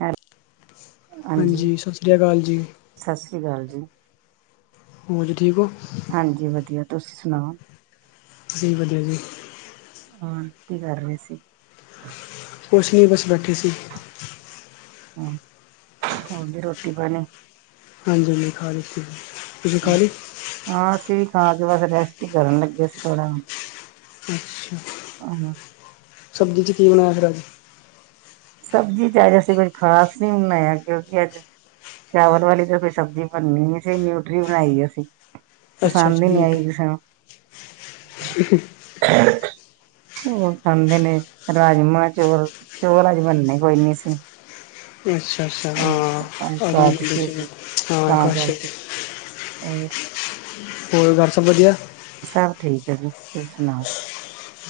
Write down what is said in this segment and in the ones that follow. ਹੈਲ ਹਾਂਜੀ ਸਾਸਰੀਆ ਅਕਾਲ ਜੀ। ਸਾਸਰੀ ਅਕਾਲ ਜੀ। ਹੋਰ ਜੀ ਠੀਕ ਓ ਹਾਂਜੀ ਵਧੀਆਂ, ਤੁਸੀਂ ਸੁਣਾਓ। ਅਸੀਂ ਵੀ ਵਧੀਆ ਜੀ। ਹੋਣ ਕੀ ਕਰ ਰਹੇ ਸੀ। ਕੁੱਛ ਨੀਂ ਬਸ ਬੈਠੇ ਸੀ। ਹੂੰ, ਹੋਰ ਜੀ ਰੋਟੀ ਪਾਣੀਂ। ਹਾਂਜੀ -ਹਾਂਜੀ ਖਾ ਲਿੱਤੀ। ਹਾਂ ਅਸੀਂ ਵੀ ਖਾਂ ਕੇ ਬਸ ਰੈਸਟ ਹੀ ਕਰਨ ਲੱਗੇ ਸੀ ਥੋੜਾ ਹਾਂ ਸਬਜ਼ੀ 'ਚ ਕੀ ਬਣਾਇਆ ਫਿਰ ਅੱਜ। ਸਬਜ਼ੀ ਚ ਅੱਜ ਅਸੀਂ ਕੋਈ ਖ਼ਾਸ ਨੀ ਬਣਾਇਆ ਕਿਉਂਕਿ ਅੱਜ ਚਾਵਲ ਵਾਲੀ ਤੇ ਕੋਈ ਸਬਜ਼ੀ ਬਣਨੀ ਨੀ ਸੀ ਨਿਊਟਰੀ ਬਣਾਈ ਏ ਅਸੀ। ਅੱਛਾ ਪਸੰਦ ਅੱਛਾ ਈ ਨੀ ਆਈ ਕਿਸੇ ਮਟਰ ਨੂੰ। [inaudible] ਓ ਖਾਂਦੇ ਨੇ, ਰਾਜਮਾਂ ਚੋਲ, ਚੋਲ ਅ ਬਣਨੇ ਕੋਈ ਨੀ ਸੀ। ਅੱਛਾ-ਅੱਛਾ, ਅੱਜ ਹਾਂ ਏਕਾਦਸ਼ੀ ਸੀ [unintelligible] ਹਾਂ ਕੁਛ। ਔਰ ਹੋਰ ਘਰ ਸਭ ਵਧੀਆ‌? ਸਭ ਠੀਕ ਆ ਜੀ, ਤੁਸੀਂ ਸੁਣਾਓ?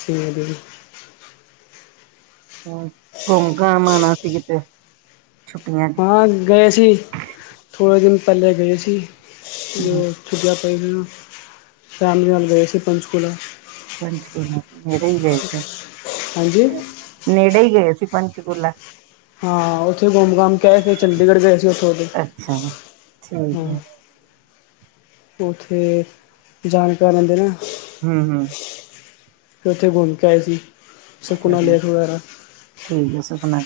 ਠੀਕ ਏ ਜੀ। ਘੁੰਮ-ਘੰਮ ਆਣਾ ਸੀ ਕਿਤੇ, ਛੁੱਟੀਆਂ ਚ ਹਾਂ ਗਏ ਸੀ, ਥੋੜੇ ਦਿਨ ਪਹਿਲੇ ਗਏ ਸੀ, ਹੂੰ ਮ [unintelligible] ਪਏ ਹਾ, ਫੈਮਲੀ ਨਾਲ ਗਏ ਸੀ ਪੰਚਕੂਲਾ। ਪੰਚਕੂਲਾ ਨੇੜੇ ‌ਈ ਗਏ ਸੀ, ਹਾਂਜੀ ਨੇੜੇ ‌ਈ ਗਏ ਸੀ ਪੰਚਕੂਲਾ। ਹਾਂ, ਓਥੇ ਘੁੰਮ-ਘੰਮ ਗਏ ਤੇ ਚੰਡੀਗੜ ਗਏ ਸੀ ਓਥੋ ਦੀ, ਅੱਛਾ ਠੀਕ ਹਾਂ। ਹੈ ਓਥੇ ਜਾਣਕਾਰ ਰਹਿੰਦੇ ਨਾ। ਹੂੰ ਹੂੰ। ਫੇਰ ਓਥੇ ਘੁੰਮ ਕੇ ਆਏ ਸੀ, ਸੁਖਨਾ ਚਲੋ ਲੇਕ ਵਗੈਰਾ। ਠੀਕ ਐ ਸੁਪਨਾ,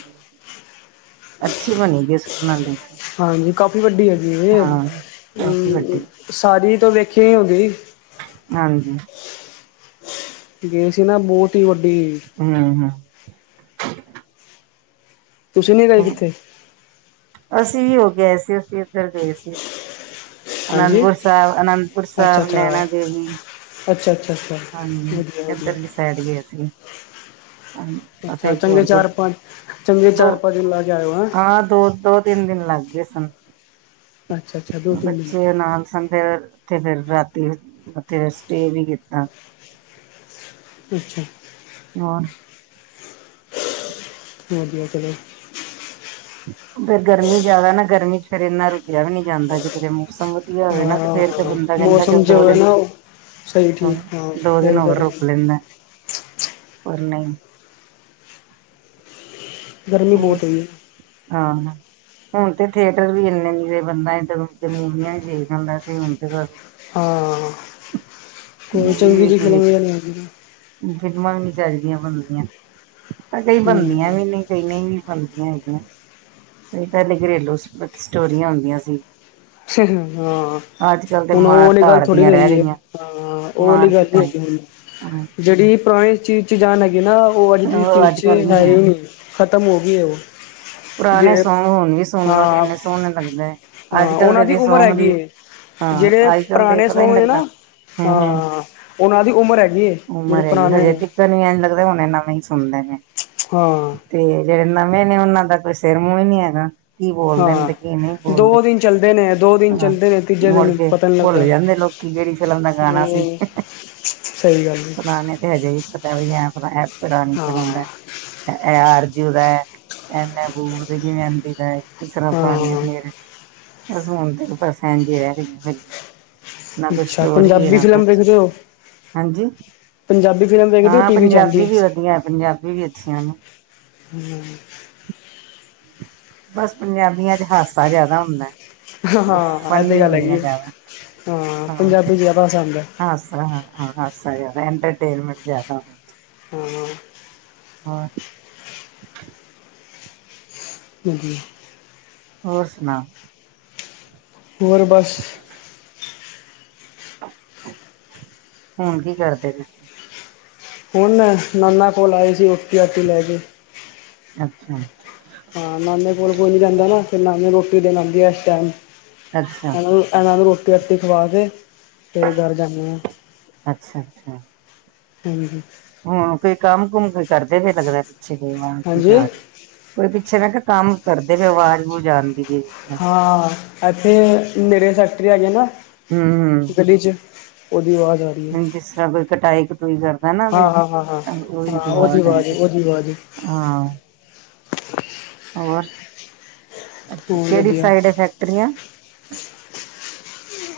ਅੱਛੀ ਬਣੀ ਪਈ ਏ ਸੁਪਨਾ ਲੇਕ। ਹਾਂਜੀ ਕਾਫੀ ਵੱਡੀ ਹੈਗੀ ਏ, ਹਾਂ ਕਾਫੀ ਅ ਵੱਡੀ ਸਾਰੀ ਤਾਂ ਵੇਖੀ ਈ ਨੀ ਹੁੰਦੀ। ਹਾਂਜੀ। ਗਏ ਸੀ ਨਾ ਬਹੁਤ ਈ ਵੱਡੀ ਏ। ਹੂੰ ਹੂੰ। ਤੁਸੀਂ ਨੀ ਗਏ ਹੂੰ ਕਿੱਥੇ? ਅਸੀਂ ਵੀ ਓ ਗਏ ਸੀ ਅਸੀਂ ਏਧਰ ਗਏ ਸੀ। ਹਾਂਜੀ ਅਨੰਦਪੁਰ ਸੈਬ, ਅਨੰਦਪੁਰ ਅੱਛਾ ਸੈਬ, ਅੱਛਾ ਨੇੈਣਾ ਦੇਵੀ। ਅੱਛਾ, ਅੱਛਾ, ਅੱਛਾ, ਵਧੀਆ-ਵਧੀਆ। ਸੈਡ ਗਏ ਸੀ। ਓਥੇ ਅੱਛਾ ਇਕ ਚੰਗੇ ਹੋਰ ਗੁਰ, ਚਾਰ ਪੰਜ ਚੰਗੇ ਦੋ ਚਾਰ ਪੰਜ ਦਿਨ ਲਾ ਕੇ ਆਏ ਹੋ ਹੈਂ ਹਾਂ ਦੋ-ਦੋ ਤਿੰਨ ਦਿਨ ਲੱਗ ਗੇ ਸਨ। ਅੱਛਾ ਅੱਛਾ ਦੋ ਤਿੰਨ ਦਿਨ ਬੱਚੇ ਨਾਲ ਸਨ, ਫੇਰ ਓਥੇ ਫੇਰ ਰਾਤੀ ਓਥੇ ਸਟੇਅ ਨੀ ਕੀਤਾ। ਅੱਛਾ। ਹੋਰ? ਵਧੀਆ ਚਲੋ। ਗਰਮੀ ਜਿਆਦਾ ਨਾ ਗਰਮੀ ਚ ਫੇਰ ਐਨਾ ਰੁਕਿਆ ਵੀ ਨੀ ਜਾਂਦਾ ਕੀਦਰੇ ਮੌਸਮ ਵਧੀਆ ਹੋਵੇ ਨਾ ਤੇ ਫੇਰ ਤੇ ਹਾਂ-ਹਾਂ, ਬੰਦਾ ਕਹਿੰਦਾ ਮੌਸਮ ਚੱਲ ਦੋ ਜਿਵੇਂ ਦਿਨ ਨਾ ਓ ਸਹੀ ਠੀਕ-ਠਾਕ, ਦੋ ਫੇਰ ਦਿਨ ਹੋਰ ਰੁਕ ਲੈਂਦਾ [unintelligible] ਪਰ ਨ‌ਈ। ਗਰਮੀ ਉਹ ਬਹੁਤ ਹੋਈ ਏ। ਹਾਂ। ਹੁਣ ਤੇ ਥੀਏਟਰ ਵੀ ਐਨੇ ਨੀ ਰਹੇ ਬੰਦਾ ਏਧਰ-ਓਧਰ ਮੁਵੀਆ ਦੇਖਦਾ ਹੁੰਦਾ ਸੀ ਹੁਣ ਤੇ ਬਸ ਹਾਂ। ਕੋਈ ਚੰਗੀ ਜੀ ਫਿਲਮ ਵੇ [unintelligible] ਫ਼ਿਲਮਾਂ ਵੀ ਨੀ ਚੱਜ ਦੀਆ ਬਣਦੀਆ, [unintelligible] ਕਈ ਬਣਦੀਆਂ ਵੀ ਨੀ। ਕਈ ਨਈ ਵੀ ਬਣਦੀਆਂ ਹੈਗੀਆਂ। ਪੈਲੇ ਘਰੇਲੂ ਸ ਸਟੋਰੀਆਂ ਹੁੰਦੀਆਂ ਸੀ। ਹਾਂ। ਅੱਜ ਕੱਲ੍ਹ ਤੇ ਹੁਣ ਉਹ ਮਾਰ ਆਲੀ ਗੱਲ ਧਾੜ ਥੋੜੀ ਦੀਆਂ ਰਹੀ ਰਹਿ ਏ, ਗਈਆਂ ਹਾਂ, ਉਹ ਮਾਰ ਵਾਲੀ ਗੱਲ ਕੁਟਾਈ ਨਹੀਂ ਹੁਣ। ਜਿਹੜੀ ਪੁਰਾਣੀ ਚੀਜ਼ ਚ ਜਾਨ ਹੈਗੀ ਨਾ, ਉਹ ਅੱਜ ਦੀ ਚੀਜ਼ ਚ ਹੈ ਈ ਨੀ। ਖ਼ਤਮ ਹੋਗੀ ਏ ਉਹ। ਪੁਰਾਣੇ ਜਿਹੜੇ ਸੌਂਗ ਹੁਣ ਵੀ ਸੁਣ ਲਓ ਤੇ ਹਾਂ ਇੰਨੇ ਸੋਹਣੇ ਲੱਗਦੇ ਅੱਜ ਹਾਂ ਉਹਨਾਂ ਕੱਲ੍ਹ ਦੇ ਦੀ ਉਮਰ ਸੌਂਗ ਹੈਗੀ ਦੀ ਏ ਹਾਂ ਜਿਹੜੇ ਅੱਜ ਕੱਲ ਦੇ ਪੁਰਾਣੇ ਪਤਾ ਹੀ ਨੀ ਸੌਂਗ, ਨੇ ਲੱਗਦਾ। ਨਾ ਹੂੰ ਹੂੰ ਹਾਂ, ਉਹਨਾਂ ਦੀ ਉਮਰ ਹੈਗੀ ਏ ਜਿਹੜੇ ਪੁਰਾਣੇ ਪਤਾ ਨਹੀਂ ਇੰਝ ਲੱਗਦਾ ਹੁਣੇ ਨਵੇਂ ਹੀ ਸੁਣ ਲੇ ਨੇ। ਹਾਂ। ਤੇ ਜਿਹੜੇ ਨਵੇਂ ਨੇ ਉਹਨਾਂ ਦਾ ਕੋਈ ਸੇਰ ਮੂੰਹ ਈ ਨੀ ਹੈਗਾ। ਕੀ ਬੋਲਦੇ ਨੇ, ਹਾਂ ਤੇ ਕੀ ਨਈ ਬੋਲਦੇ ਦੋ ਦਿਨ ਚੱਲਦੇ ਨੇ ਦੋ ਦਿਨ ਹਾਂ, ਚੱਲਦੇ ਨੇ ਤੀਜੇ ਮੁੜ ਦਿਨ ਕੇ ਪਤਾ ਨਹੀਂ ਭੁੱਲ ਲੱਗਦਾ ਜਾਂਦੇ ਲੋਕ ਕਿਹੜੀ ਫਿਲਮ ਦਾ ਗਾਣਾ ਸੀ, ਹੂੰ ਸਹੀ ਗੱਲ ਏ ਪੁਰਾਣੇ ਤੇ ਹਜੇ ਵੀ ਵੀ ਐ ਆਪਣਾ ਇਹ ਪਰਾਣੀ ਫਿਲਮ ਹਾਂ ਦੈ ਇਹ ਆਰਜੂ ਦੈ ਐ ਉਹ ਤੇ ਕਿ ਮਹਿੰਦੀ ਦਾ ਕਿਸ ਤਰ੍ਹਾਂ ਪਾਣੀ ਆ ਹਾਂ ਮੇਰੇ ਬਸ ਹੁਣ ਤੇ ਬਸ ਘੱਟ ਹੀ ਰਹਿ ਗਈਆਂ। ਨਾ ਕੋਈ ਅੱਛਾ ਸਟੋਰੀ ਏ ਪੰਜਾਬੀ ਨਾ ਫਿਲਮ ਕੁਛ। ਵੇਖਦੇ ਹੋ ਹਾਂਜੀ ਪੰਜਾਬੀ ਫਿਲਮ ਵੇਖਦੇ ਹੋ ਹਾਂ ਟੀ ਵੀ ਚ ਆਂਦੀ ਪੰਜਾਬੀ ਵੀ ਵਧੀਆ ਪੰਜਾਬੀ ਵੀ ਅੱਛੀਆਂ ਨੇ। ਹਮ [unintelligible] ਬਸ ਪੰਜਾਬੀਆਂ ਚ ਹਾਸਾ ਜਿਆਦਾ ਹੁੰਦੈ। ਹਾਂ ਇਹ ਤਾਂ ਗੱਲ ਹੈਗੀ ਏ ਹਾਂ ਪੰਜਾਬੀ ਜ਼ਿਆਦਾ ਹਸਾਂਦੇ ਹਾਸਾ ਹਾਂ ਹਾਸਾ ਜਾਦਾ ਐੰਟਰਟੇਨਮੈਂਟ ਜਾਦਾ। ਹਾਂ, ਹਾਂ। ਹਾਂ। ਹਾਂਜੀ। ਹੋਰ ਸੁਣਾਓ? ਹੋਰ ਬਸ। ਹੁਣ ਕੀ ਕਰਦੇ ਬੇ ਸੀ ਹੁਣ ਨਾਨਾ ਕੋਲ ਆਏ ਸੀ ਰੋਟੀ ਰਾਟੀ ਲੈ ਕੇ। ਅੱਛਾ। ਹਾਂ ਨਾਨੇ ਕੋਲ ਕੋਈ ਨੀ ਰਹਿੰਦਾ ਨਾ ਤੇ ਨਾਨੀ ਰੋਟੀ ਦੇਣ ਆਂਦੀ ਏ ਇਸ ਟਾਈਮ। ਅੱਛਾ ਇਹ ਇਹਨਾਂ ਨੂੰ ਰੋਟੀ ਰਾਟੀ ਖਵਾ ਕੇ ਫੇਰ ਘਰ ਜਾਂਨੇ ਆ। ਅੱਛਾ, ਅੱਛਾ। ਹਾਂਜੀ। ਹੁਣ ਕੋਈ ਕੰਮ ਕੁਮ ਕੋਈ ਕਰਦੇ ਜੇ ਲੱਗਦਾ ਪਿੱਛੇ ਕੋਈ ਵਾਜ ਵੂਜ ਹਾਂਜੀ ਆ ਰਹੀ ਏ। ਕੋਈ ਪਿੱਛੇ ਮੈਂ ਕਿਹਾ ਕੰਮ ਕਰਦੇ ਪੇ ਓ ਵਾਜ਼ ਵੁਜ ਆਂਦੀ ਬੀ ਏ। ਹਾਂ ਇੱਥੇ ਨੇੜੇ ਫੈਕਟਰੀ ਹੈਗੀ ਏ ਨਾ। ਹੂ। ਗਲੀ 'ਚ ਉਹਦੀ ਆਵਾਜ ਆ ਰੀ। ਜਿਸ ਤਰ੍ਹਾਂ ਕੋਈ ਕਟਾਈ ਕਟੂਈ ਕਰਦਾ ਨਾ ਵੇ ਹਾਂ ਹਾਂ ਹਾਂ ਹਾਂ ਉਹੀ ਹਾਂ ਦਵਾ ਉਹਦੀ ਆਵਾਜ਼ ਆਂਦੀ। ਉਹਦੀ ਆਵਾਜ਼ ਹਾਂ ਹੋਰ। ਅੱਛ ਹੋਰ ਕਿਹੜੀ ਵਧੀਆ ਸਾਈਡ ਏ ਫੈਕਟਰੀਆਂ।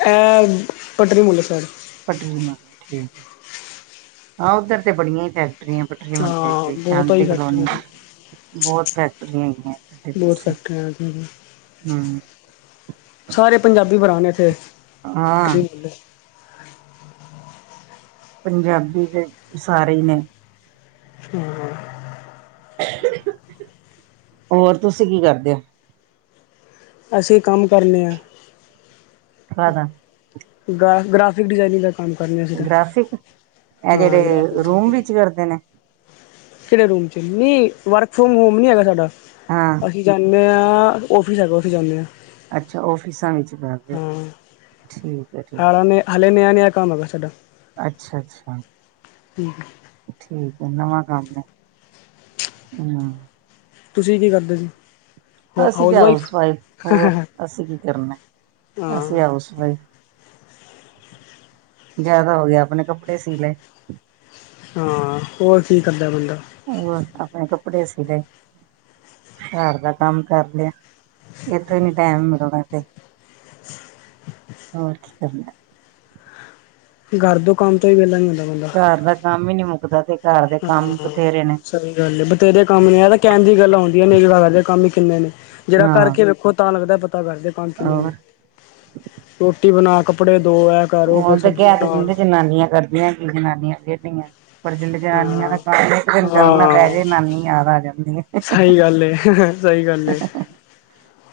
ਇਹ ਪਟਰੀ ਮੁੱਹਲੇ ਸੈਡ। ਪਟਰੀ ਮੁਹੱਲੇ ਠੀਕ ਹਾਂ ਉਧਰ ਤੇ ਬੜੀਆਂ ਹੀ ਫੈਕ ਪਟਰੀਆਂ-ਪਟਰੀਆਂ ਹਾਂ ਮਹੱਲੇ ਬਹੁਤ ਹੀ ਸ਼ਾਂਤੀ ਕਲੋਨੀ। ਫੈਕਟਰੀਆਂ ਨੇ ਬੋਤ ਫੈਕਟਰੀਆਂ ਹੈਗੀਆਂ ਥੋਡੇ ਬਹੁਤ ਪਾਸੇ, ਫੈਕਟਰੀਆਂ ਨੇ ਹੂੰ। ਸਾਰੇ ਪੰਜਾਬੀ ਭਰਾ ਨੇ ਏਥੇ, ਹਾਂ ਪਟਰੀਆਂ ਮਹੱਲੇ। ਪੰਜਾਬੀ ਦੇ ਸਾਰੇ ਈ ਨੇ। ਹੂੰ, ਹੂੰ। ਹੋਰ ਤੁਸੀਂ ਕੀ ਕਰਦੇ ਓਂ। ਅਸੀਂ ਕੰਮ ਕਰਨੇ ਆਂ। ਕਾਦਾ। ਗਾ ਗ੍ਰਾਫਿਕ ਡਿਜ਼ਾਇਨਿੰਗ ਤੱਕ। ਕੰਮ ਕਰਨੇ ਆ ਅਸੀਂ ਤਾਂ, ਗ੍ਰਾਫਿਕ ਇਹ ਹਾਂ ਗਰਾਫਿਕ ਜਿਹੜੇ ਰੂਮ ਡਜ਼ਾਈਨਿੰਗ। ਵਿੱਚ ਕਰਦੇ ਨੇ ਕੇੜੇ ਰੂਮ ਚ, ਨਈਂ ਵਰਕ ਫਰੋਮ ਹੋਮ ਨੀ ਹੈਗਾ ਸਾਡਾ। ਹਾਂ। ਅਸੀਂ ਜਾਂਨੇ ਆਂ ਔਫਿਸ ਹੈਗਾ ਔਫਿਸ ਜਾਂਨੇ ਆਂ। ਅੱਛਾ ਔਫਿਸਾਂ ਵਿੱਚ ਕਰਦੇ ਓਂ, ਠੀਕ ਐ ਠੀ ਹਾਲਾਂ ਨੇ ਹਲੇ ਨਆ-ਨਆ ਕੰਮ ਹੈਗਾ ਸਾਡਾ। ਅੱਛਾ-ਅੱਛਾ। ਠੀਕ ਐ ਨਵਾਂ ਕੰਮ ਐ, ਹੂੰ। ਤੁਸੀਂ ਕੀ ਕਰਦੇ ਜੀ। ਅਸੀਂ ਤੇ ਹਾਊਸ ਵਾਈਫ ਹੋਰ ਹਾਂ ਅਸੀਂ ਕੀ ਕਰਨਾ, ਅਸੀਂ ਹਾਊਸ ਵਾਈਫ। ਜਾਦਾ ਹੋ ਗੇਆ ਆਪਨੇ ਕੱਪੜੇ ਸੀਅ ਲਏ। ਹਾਂ, ਹੋਰ ਕੀ ਕਰਦਾ ਬੰਦਾ। ਹੋਰ ਆਪਨੇ ਕੱਪੜੇ ਸੀਲੇ। ਘਰ ਦਾ ਕੰਮ ਕਰਲੇਆ, ਏੱਥੇ ਈ ਨੀ ਟੈਮ ਮਿਲਦਾ ਤੇ ਹੋਰ ਕੀ ਕਰਨੈ? ਗਰ ਦੋ ਕੰਮ ਤੋਂ ਈ ਵੇਲਾ ਨੀ ਹੁੰਦਾ ਬੰਦਾ। ਘਰ ਦਾ ਕੰਮ ਈ ਨੀ ਮੁੱਕਦਾ ਤੇ। ਘਰ ਦੇ ਹਾਂ, ਕੰਮ ਬਥੇਰੇ ਨੇ ਸਈ ਗੱਲ ਏ ਬਤੇਰੇ ਕੰਮ ਨੇ ਆ ਤਾਂ ਕੈਨ ਦੀ ਗੱਲਾਂ ਹੁੰਦੀਆਂ ਨੇ [unintelligible] ਕੰਮ ਈ ਕਿੰਨੇ ਨੇ ਜਰਾ ਹਾਂ ਕਰਕੇ ਵੇਖੋ ਤਾਂ ਲੱਗਦਾ ਪਤਾ ਗਰਦੇ ਕੰਮ ਕਿੰਨੇ ਨੇ। ਹੋਰ। ਰੋਟੀ ਬਨਾ ਕੱਪੜੇ ਦੋਅ ਐ ਓਂ ਤੇ ਕੈ ਤੇ ਦਿੰਦੇ ਜਨਾਨੀਆਂ ਕਰਦੀਆਂ ਕੀ ਜਨਾਨੀਆਂ ਖੇਡਦੀ ਐਂ ਪਰ ਜੇ ਜਨਾਨੀਆਂ ਦਾ ਹਾਂ ਕੰਮ ਇੱਕ ਦਿਨ ਕਰਨਾ ਹਾਂ ਪੈ ਜੇ ਨਾਨੀ ਯਾਦ ਆ ਜਾਂਦੀ ਐ। ਸਈ ਗੱਲ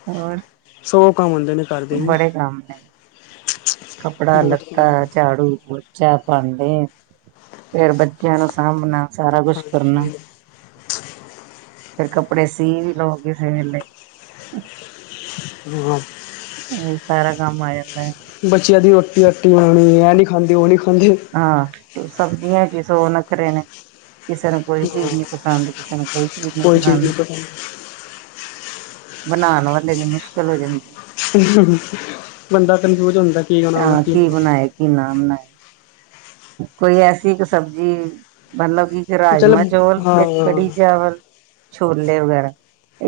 ਹੋਰ ਸੋ ਕੰਮ ਹੁੰਦੇ ਨੇ। ਘਰ ਦੇ ਵੀ ਬੜੇ ਕੰਮ ਨੇ, ਕੱਪੜਾ ਬਹੁਤ ਲੱਤਾ ਕੰਮ ਐ, ਝਾੜੂ ਪੋ ਚਾ ਭਾਂਡੇ, ਫੇਰ ਬੱਚੇਆਂ ਨੂੰ ਸਾਂਭਨਾ ਸਾਰਾ ਕੁਛ ਕਰਨਾ ਹਾਂਜੀ ਫੇਰ ਕੱਪੜੇ ਸੀਅ ਵੀ ਲਓ ਕਿਸੇ ਵੇਲੇ ਹਾਂ ਓ ਸਾਰਾ ਕੰਮ ਆ ਜਾਂਦੈ। ਬੱਚੇਆਂ ਦੀ ਰੋਟੀ ਰਾਟੀ ਬਨੋਨੀ ਐ ਨੀ ਖਾਂਦੇ ਓ ਨੀ ਖਾਂਦੇ ਹਾਂ, ਸਬਜੀਆਂ ਚੀ ਸੌ ਨੱਖਰੇ ਨੇ। ਕਿਸੇ ਨੂੰ ਕੋਈ ਚੀਜ ਨੀ ਪਸੰਦ ਕਿਸੇ ਨੂੰ ਕੋਈ ਚੀਜ ਨੀ ਕੋਈ ਚੀਜ਼ ਪਸੰਦ ਨਹੀਂ ਬਨਾਨ ਵਾਲੇ ਦੀ ਮੁਸ਼ਕਲ ਹੋ ਜਾਂਦੀ ਬੰਦਾ ਕਨਫਿਊਜ਼ ਹੁੰਦਾ ਕੀ ਬਣਾਵਾਂ ਹਾਂ ਨਾ ਕੀ ਬਨਾਏਆ ਬਣਾਵਾਂ। ਕੀ ਨਾ ਬਨਾਏਆ ਕੋਈ ਐਸੀ ਇੱਕ ਸਬਜੀ, ਮਤਲਬ ਇੱਕ ਚੱਲ ਰਾਜਮਾਂ ਚੋਲ, ਏਕ ਕੜੀ ਹਾਂ ਚਾਵਲ ਛੋਲੇ ਵਗੈਰਾ,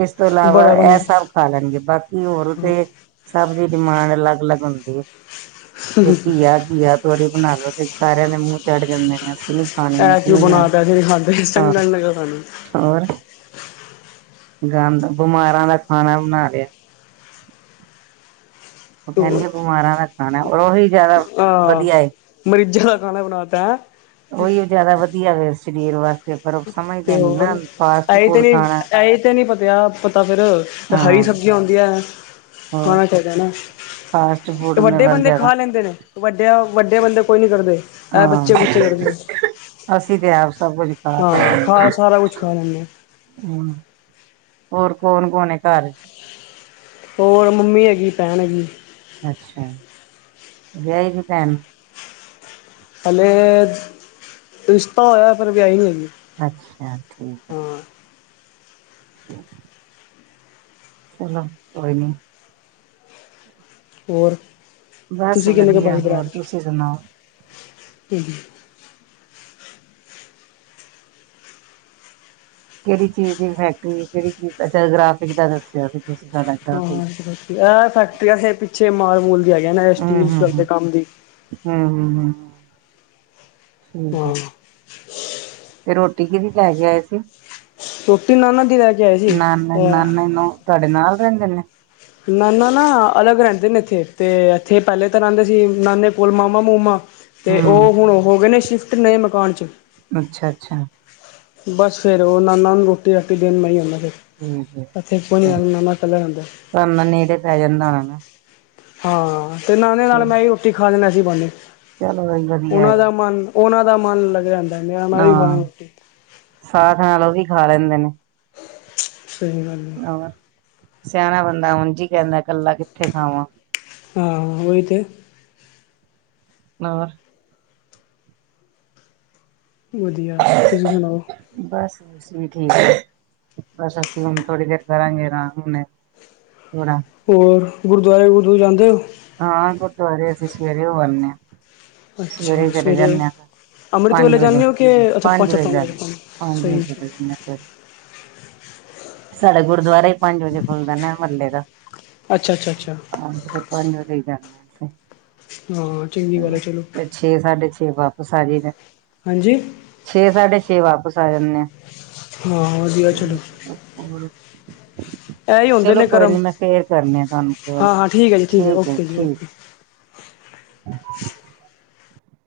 ਇਸ ਤੋਂ ਇਲਾਵਾ ਬੜਾ ਬੰ ਐ ਸਭ ਖਾ ਲੈਣਗੇ ਬਾਕੀ ਹੋਰ ਇਹ ਤੇ ਸਭ ਦੀ ਡਿਮਾਂਡ ਆਲੱਗ-ਆਲੱਗ ਹੁੰਦੀ ਏ, ਜੇ ਘੀਆ ਘੀਆ ਤੋਰੀ ਬਣਾ ਲੋ ਤੇ ਸਾਰੇਆਂ ਦੇ ਮੂੰਹ ਚੜ ਜਾਂਦੇ ਨੇ ਅਸੀਂ ਨੀ ਖਾਣੀ ਅਸੀਂ ਕਿਉਂ ਨੀ, ਬਣਾਤਾ ਫਿਰ ਖਾਂਦੇ ਆਹ ਸੰਗਲ ਲਗਾ ਖਾਣੀ ਹੋਰ, ਗੰਦ ਬਮਾਰਾਂ ਦਾ ਖਾਣਾ ਬਨਾ ਲਿਆ। ਉਹ ਤੋ ਕਹਿਣਗੇ ਬਮਾਰਾਂ ਦਾ ਖਾਣਾ ਓਹੀ ਜਾਦਾ, ਵਦੀਆ ਏ। ਮਰੀਜਾਂ ਦਾ ਖਾਣਾ ਬਣਾਤੈ ਐ ਓਈਓ ਜਾਦਾ ਵਦੀਆ ਵੇ ਸਰੀਰ ਵਾ ਤੇ ਹੋਰ, ਆਈ ਤੇ ਫੂਡ ਨੀ, ਖਾਣਾ ਐਈ ਤੇ ਨੀ ਪਤਿਆ ਪਤਾ ਫੇਰ ਤੇ ਹਰੀ ਹਾਂ ਸਬਜੀਆਂ ਹੁੰਦੀਐ ਹੋਰ ਖਾਣਾ ਚਾਈਦੈ ਨਾ, ਫਾਸਟ ਫੂਡ ਦੇ ਵੱਡੇ ਵੱਲ ਬੰਦੇ ਜ਼ਿਆਦਾ ਖਾ ਲੈਂਦੇ ਨੇ ਵੱਡੇਆ ਵੱਡੇ ਬੰਦੇ ਕੋਈ ਨੀ ਕਰਦੇ, ਐ ਬੱਚੇ-ਕੁਛ ਹਾਂ ਕਰਦੇ ਨੇ ਅਸੀਂ ਤੇ ਆਪ ਸਬ ਕੁਝ ਖ਼ਾ ਹਾਂ ਖਾ ਕੇ ਸਾਰਾ ਕੁਛ ਖਾ ਲੈਂਦੇ ਹੂੰ, ਹੋਰ ਕੌਣ-ਕੌਣ ਐ ਘਰ ਏਚ? ਤੇ ਹੋਰ ਮੰਮੀ ਐਗੀ, ਭੈਣ ਐਗੀ। ਅੱਛਾ, ਵਿਆਈ ਦੀ ਭੈਣ? ਹਲੇ, ਰਿਸ਼ਤਾ ਹੋਏਆ ਪਰ ਵਿਆਈ ਹੋਈ ਏ ਅੱਛਾ, ਠੀਕ ਏ ਚਲੋ ਕੋਈ ਨੀ ਹੋਰ? ਬਾਸ ਤੁਸੀਂ ਕਿੰਨੇ ਕੁ ਵਦੀਆ ਭਾਈ ਭਰਾ ਹੋਰ ਨੇ ਤੁਸੀਂ ਸਨਾਓ? [unintelligible] ਕਿਹੜੀ ਚੀਜ ਦੀ ਫੈਕਟਰੀ ਕਿਹੜੀ ਚੀਜ, ਅੱਛਾ ਗ੍ਰਰਾਫਿਕ ਦਾ ਦੱਸੇਆ ਸੀ ਤੁਸੀਂ ਤੁਹਾਡਾ ਗ੍ਰਾਫਿਕ ਹਾਂ ਦੱਸਿਆ ਐ ਫੈਕਟਰੀ ਅੱਗੇ- ਪਿੱਛੇ ਮਾਲ-ਮੂਲ ਜੇ ਹੈਗੇ ਨੇ ਸਟੀਲ ਸਟਾਈਲ ਦੇ ਕਾਮ ਦੀ ਹੂੰ-ਹੂੰ ਹਾਂ, ਠੀਕ ਐ। ਹਾਂ ਤੇ ਰੋਟੀ ਕਿਹਦੀ ਲੈ ਕੇ ਆਏ ਸੀ? ਰੋਟੀ ਨਾਨਾ ਦੀ ਲੈ ਕੇ ਆਏ ਸੀ ਨਾਨੇ ਅ ਨਾਨੇ ਨੂੰ ਤੁਹਾਡੇ ਨਾਲ ਰਹਿੰਦੇ ਨੇ? ਨਾਨਾ ਨਾ ਅਲੱਗ ਰਹਿੰਦੇ ਨੇ ਇੱਥੇ ਤੇ ਇੱਥੇ ਪਹਿਲੇ ਤਾਂ ਰਹਿੰਦੇ ਸੀ ਨਾਨੇ ਕੋਲ ਮਾਮਾ-ਮੂਮਾ ਤੇ ਹੂੰ ਉਹ ਹੁਣ ਹੋ ਗਏ ਨੇ ਸ਼ਿਫਟ ਨਏ ਮਕਾਨ 'ਚ। ਅੱਛਾ ਅੱਛਾ। ਬਸ ਫੇਰ ਉਹ ਨਾਨਾ ਨੂੰ ਰੋਟੀ-ਰਾਟੀ ਦੇਣ ਮੈ ਹੀ ਆਣਾ ਫੇਰ। ਠੀਕ ਐ ਤਾਨੂੰ ਰਹਿੰਦਾ ਨਾਨਾ ਨੇੜੇ ਪੈ ਜਾਂਦਾ ਹੋਣਾ ਨਾ? ਹਾਂ ਤੇ ਨਾਨੇ ਨਾਲ ਅੱਛਾ ਮੈਂ ਹੀ ਰੋਟੀ ਖਾ ਲੈਨਾ ਏਸੇ ਬਾਨੇ ਚਲੋ ਵੀ ਵਧੀਆ ਉਹਨਾਂ ਹੈਗਾ ਦਾ ਮਨ ਉਹਨਾਂ ਦਾ ਮਨ ਲੱਗ ਜਾਂਦੈ ਹਾਂ ਸਾਥ ਨਾਲ ਉਹ ਵੀ ਖਾ ਲੈਂਦੇ ਨੇ। ਸਹੀ ਗੱਲ ਏ ਹੋਰ ਸਿਆਣਾ ਬੰਦਾ ਉਂਝ ਹੀ ਕਹਿੰਦਾ ਕੱਲਾ ਕਿੱਥੇ ਖਾਵਾਂ। ਹਾਂ ਉਹੀ ਤੇ। ਹੋਰ ਵਧੀਆ, ਤੁਸੀਂ ਸੁਣਾਓ? ਬਸ ਬਸ ਅਸੀ ਵੀ ਠੀਕ ਐ ਬਸ ਅਸੀਂ ਹੁਣ ਥੋੜੀ ਦੇਰ ਕਰਾਂਗੇ ਅਰਾਮ ਹੁਣੇ ਥੋੜਾ ਹੋਰ ਗੁਰਦੁਆਰੇ ਗੁਰਦਵੁਰੇ ਜਾਂਦੇ ਹੋ? ਹਾਂ ਗੁਰਦੁਆਰੇ ਅਸੀਂ ਸਵੇਰੇ ਹੋ ਆਨੇ ਆ ਸਵੇਰੇ ਚਲੇ ਜਾਨੇ ਆ ਅੰਮ੍ਰਿਤ ਪੰਜ ਵੇਲੇ ਵਜੇ, ਜਾਂਦੇ ਹੋ ਕਿ ਅੱਛਾ ਪੰਜ ਵਜੇ, ਪੰਜ ਹਾਂਜੀ ਸਹੀ [unintelligible] ਸਾਡਾ ਗੁਰਦੁਆਰਾ ਈ, ਪੰਜ ਵਜੇ ਖੁੱਲਦਾ ਨਾ ਮਹੱਲੇ ਦਾ ਅੱਛਾ ਅੱਛਾ ਅੱਛਾ ਪੰਜ ਵਜੇ ਈ, ਜਾਨੇ ਆ ਅਸੀਂ। ਹਾਂ, ਚੰਗੀ ਗੱਲ ਐ ਚਲੋ। ਫਿਰ ਛੇ ਸਾਢੇ ਛੇ, ਵਾਪਿਸ ਆ ਜਾਈਦਾ। ਹਾਂਜੀ? ਛੇ ਸਾਢੇ ਛੇ, ਵਾਪਿਸ ਆ ਜਾਨੇ ਆ। ਹਾਂ, ਵਧੀਆ ਚਲੋ। ਹੋਰ ਇਹ ਹੀ ਹੁੰਦੇ ਚਲੋ ਨੇ ਕੋਈ ਨੀ, ਕਰਮ ਮੈਂ ਫੇਰ ਕਰਨੀ ਆ ਤੁਹਾਨੂੰ ਕੌਲ, ਹਾਂ ਹਾਂ ਹੈ ਜੀ ਹੈ ਠੀਕ ਐ ਓਕੇ ਜੀ ਠੀਕ। ਓਕੇ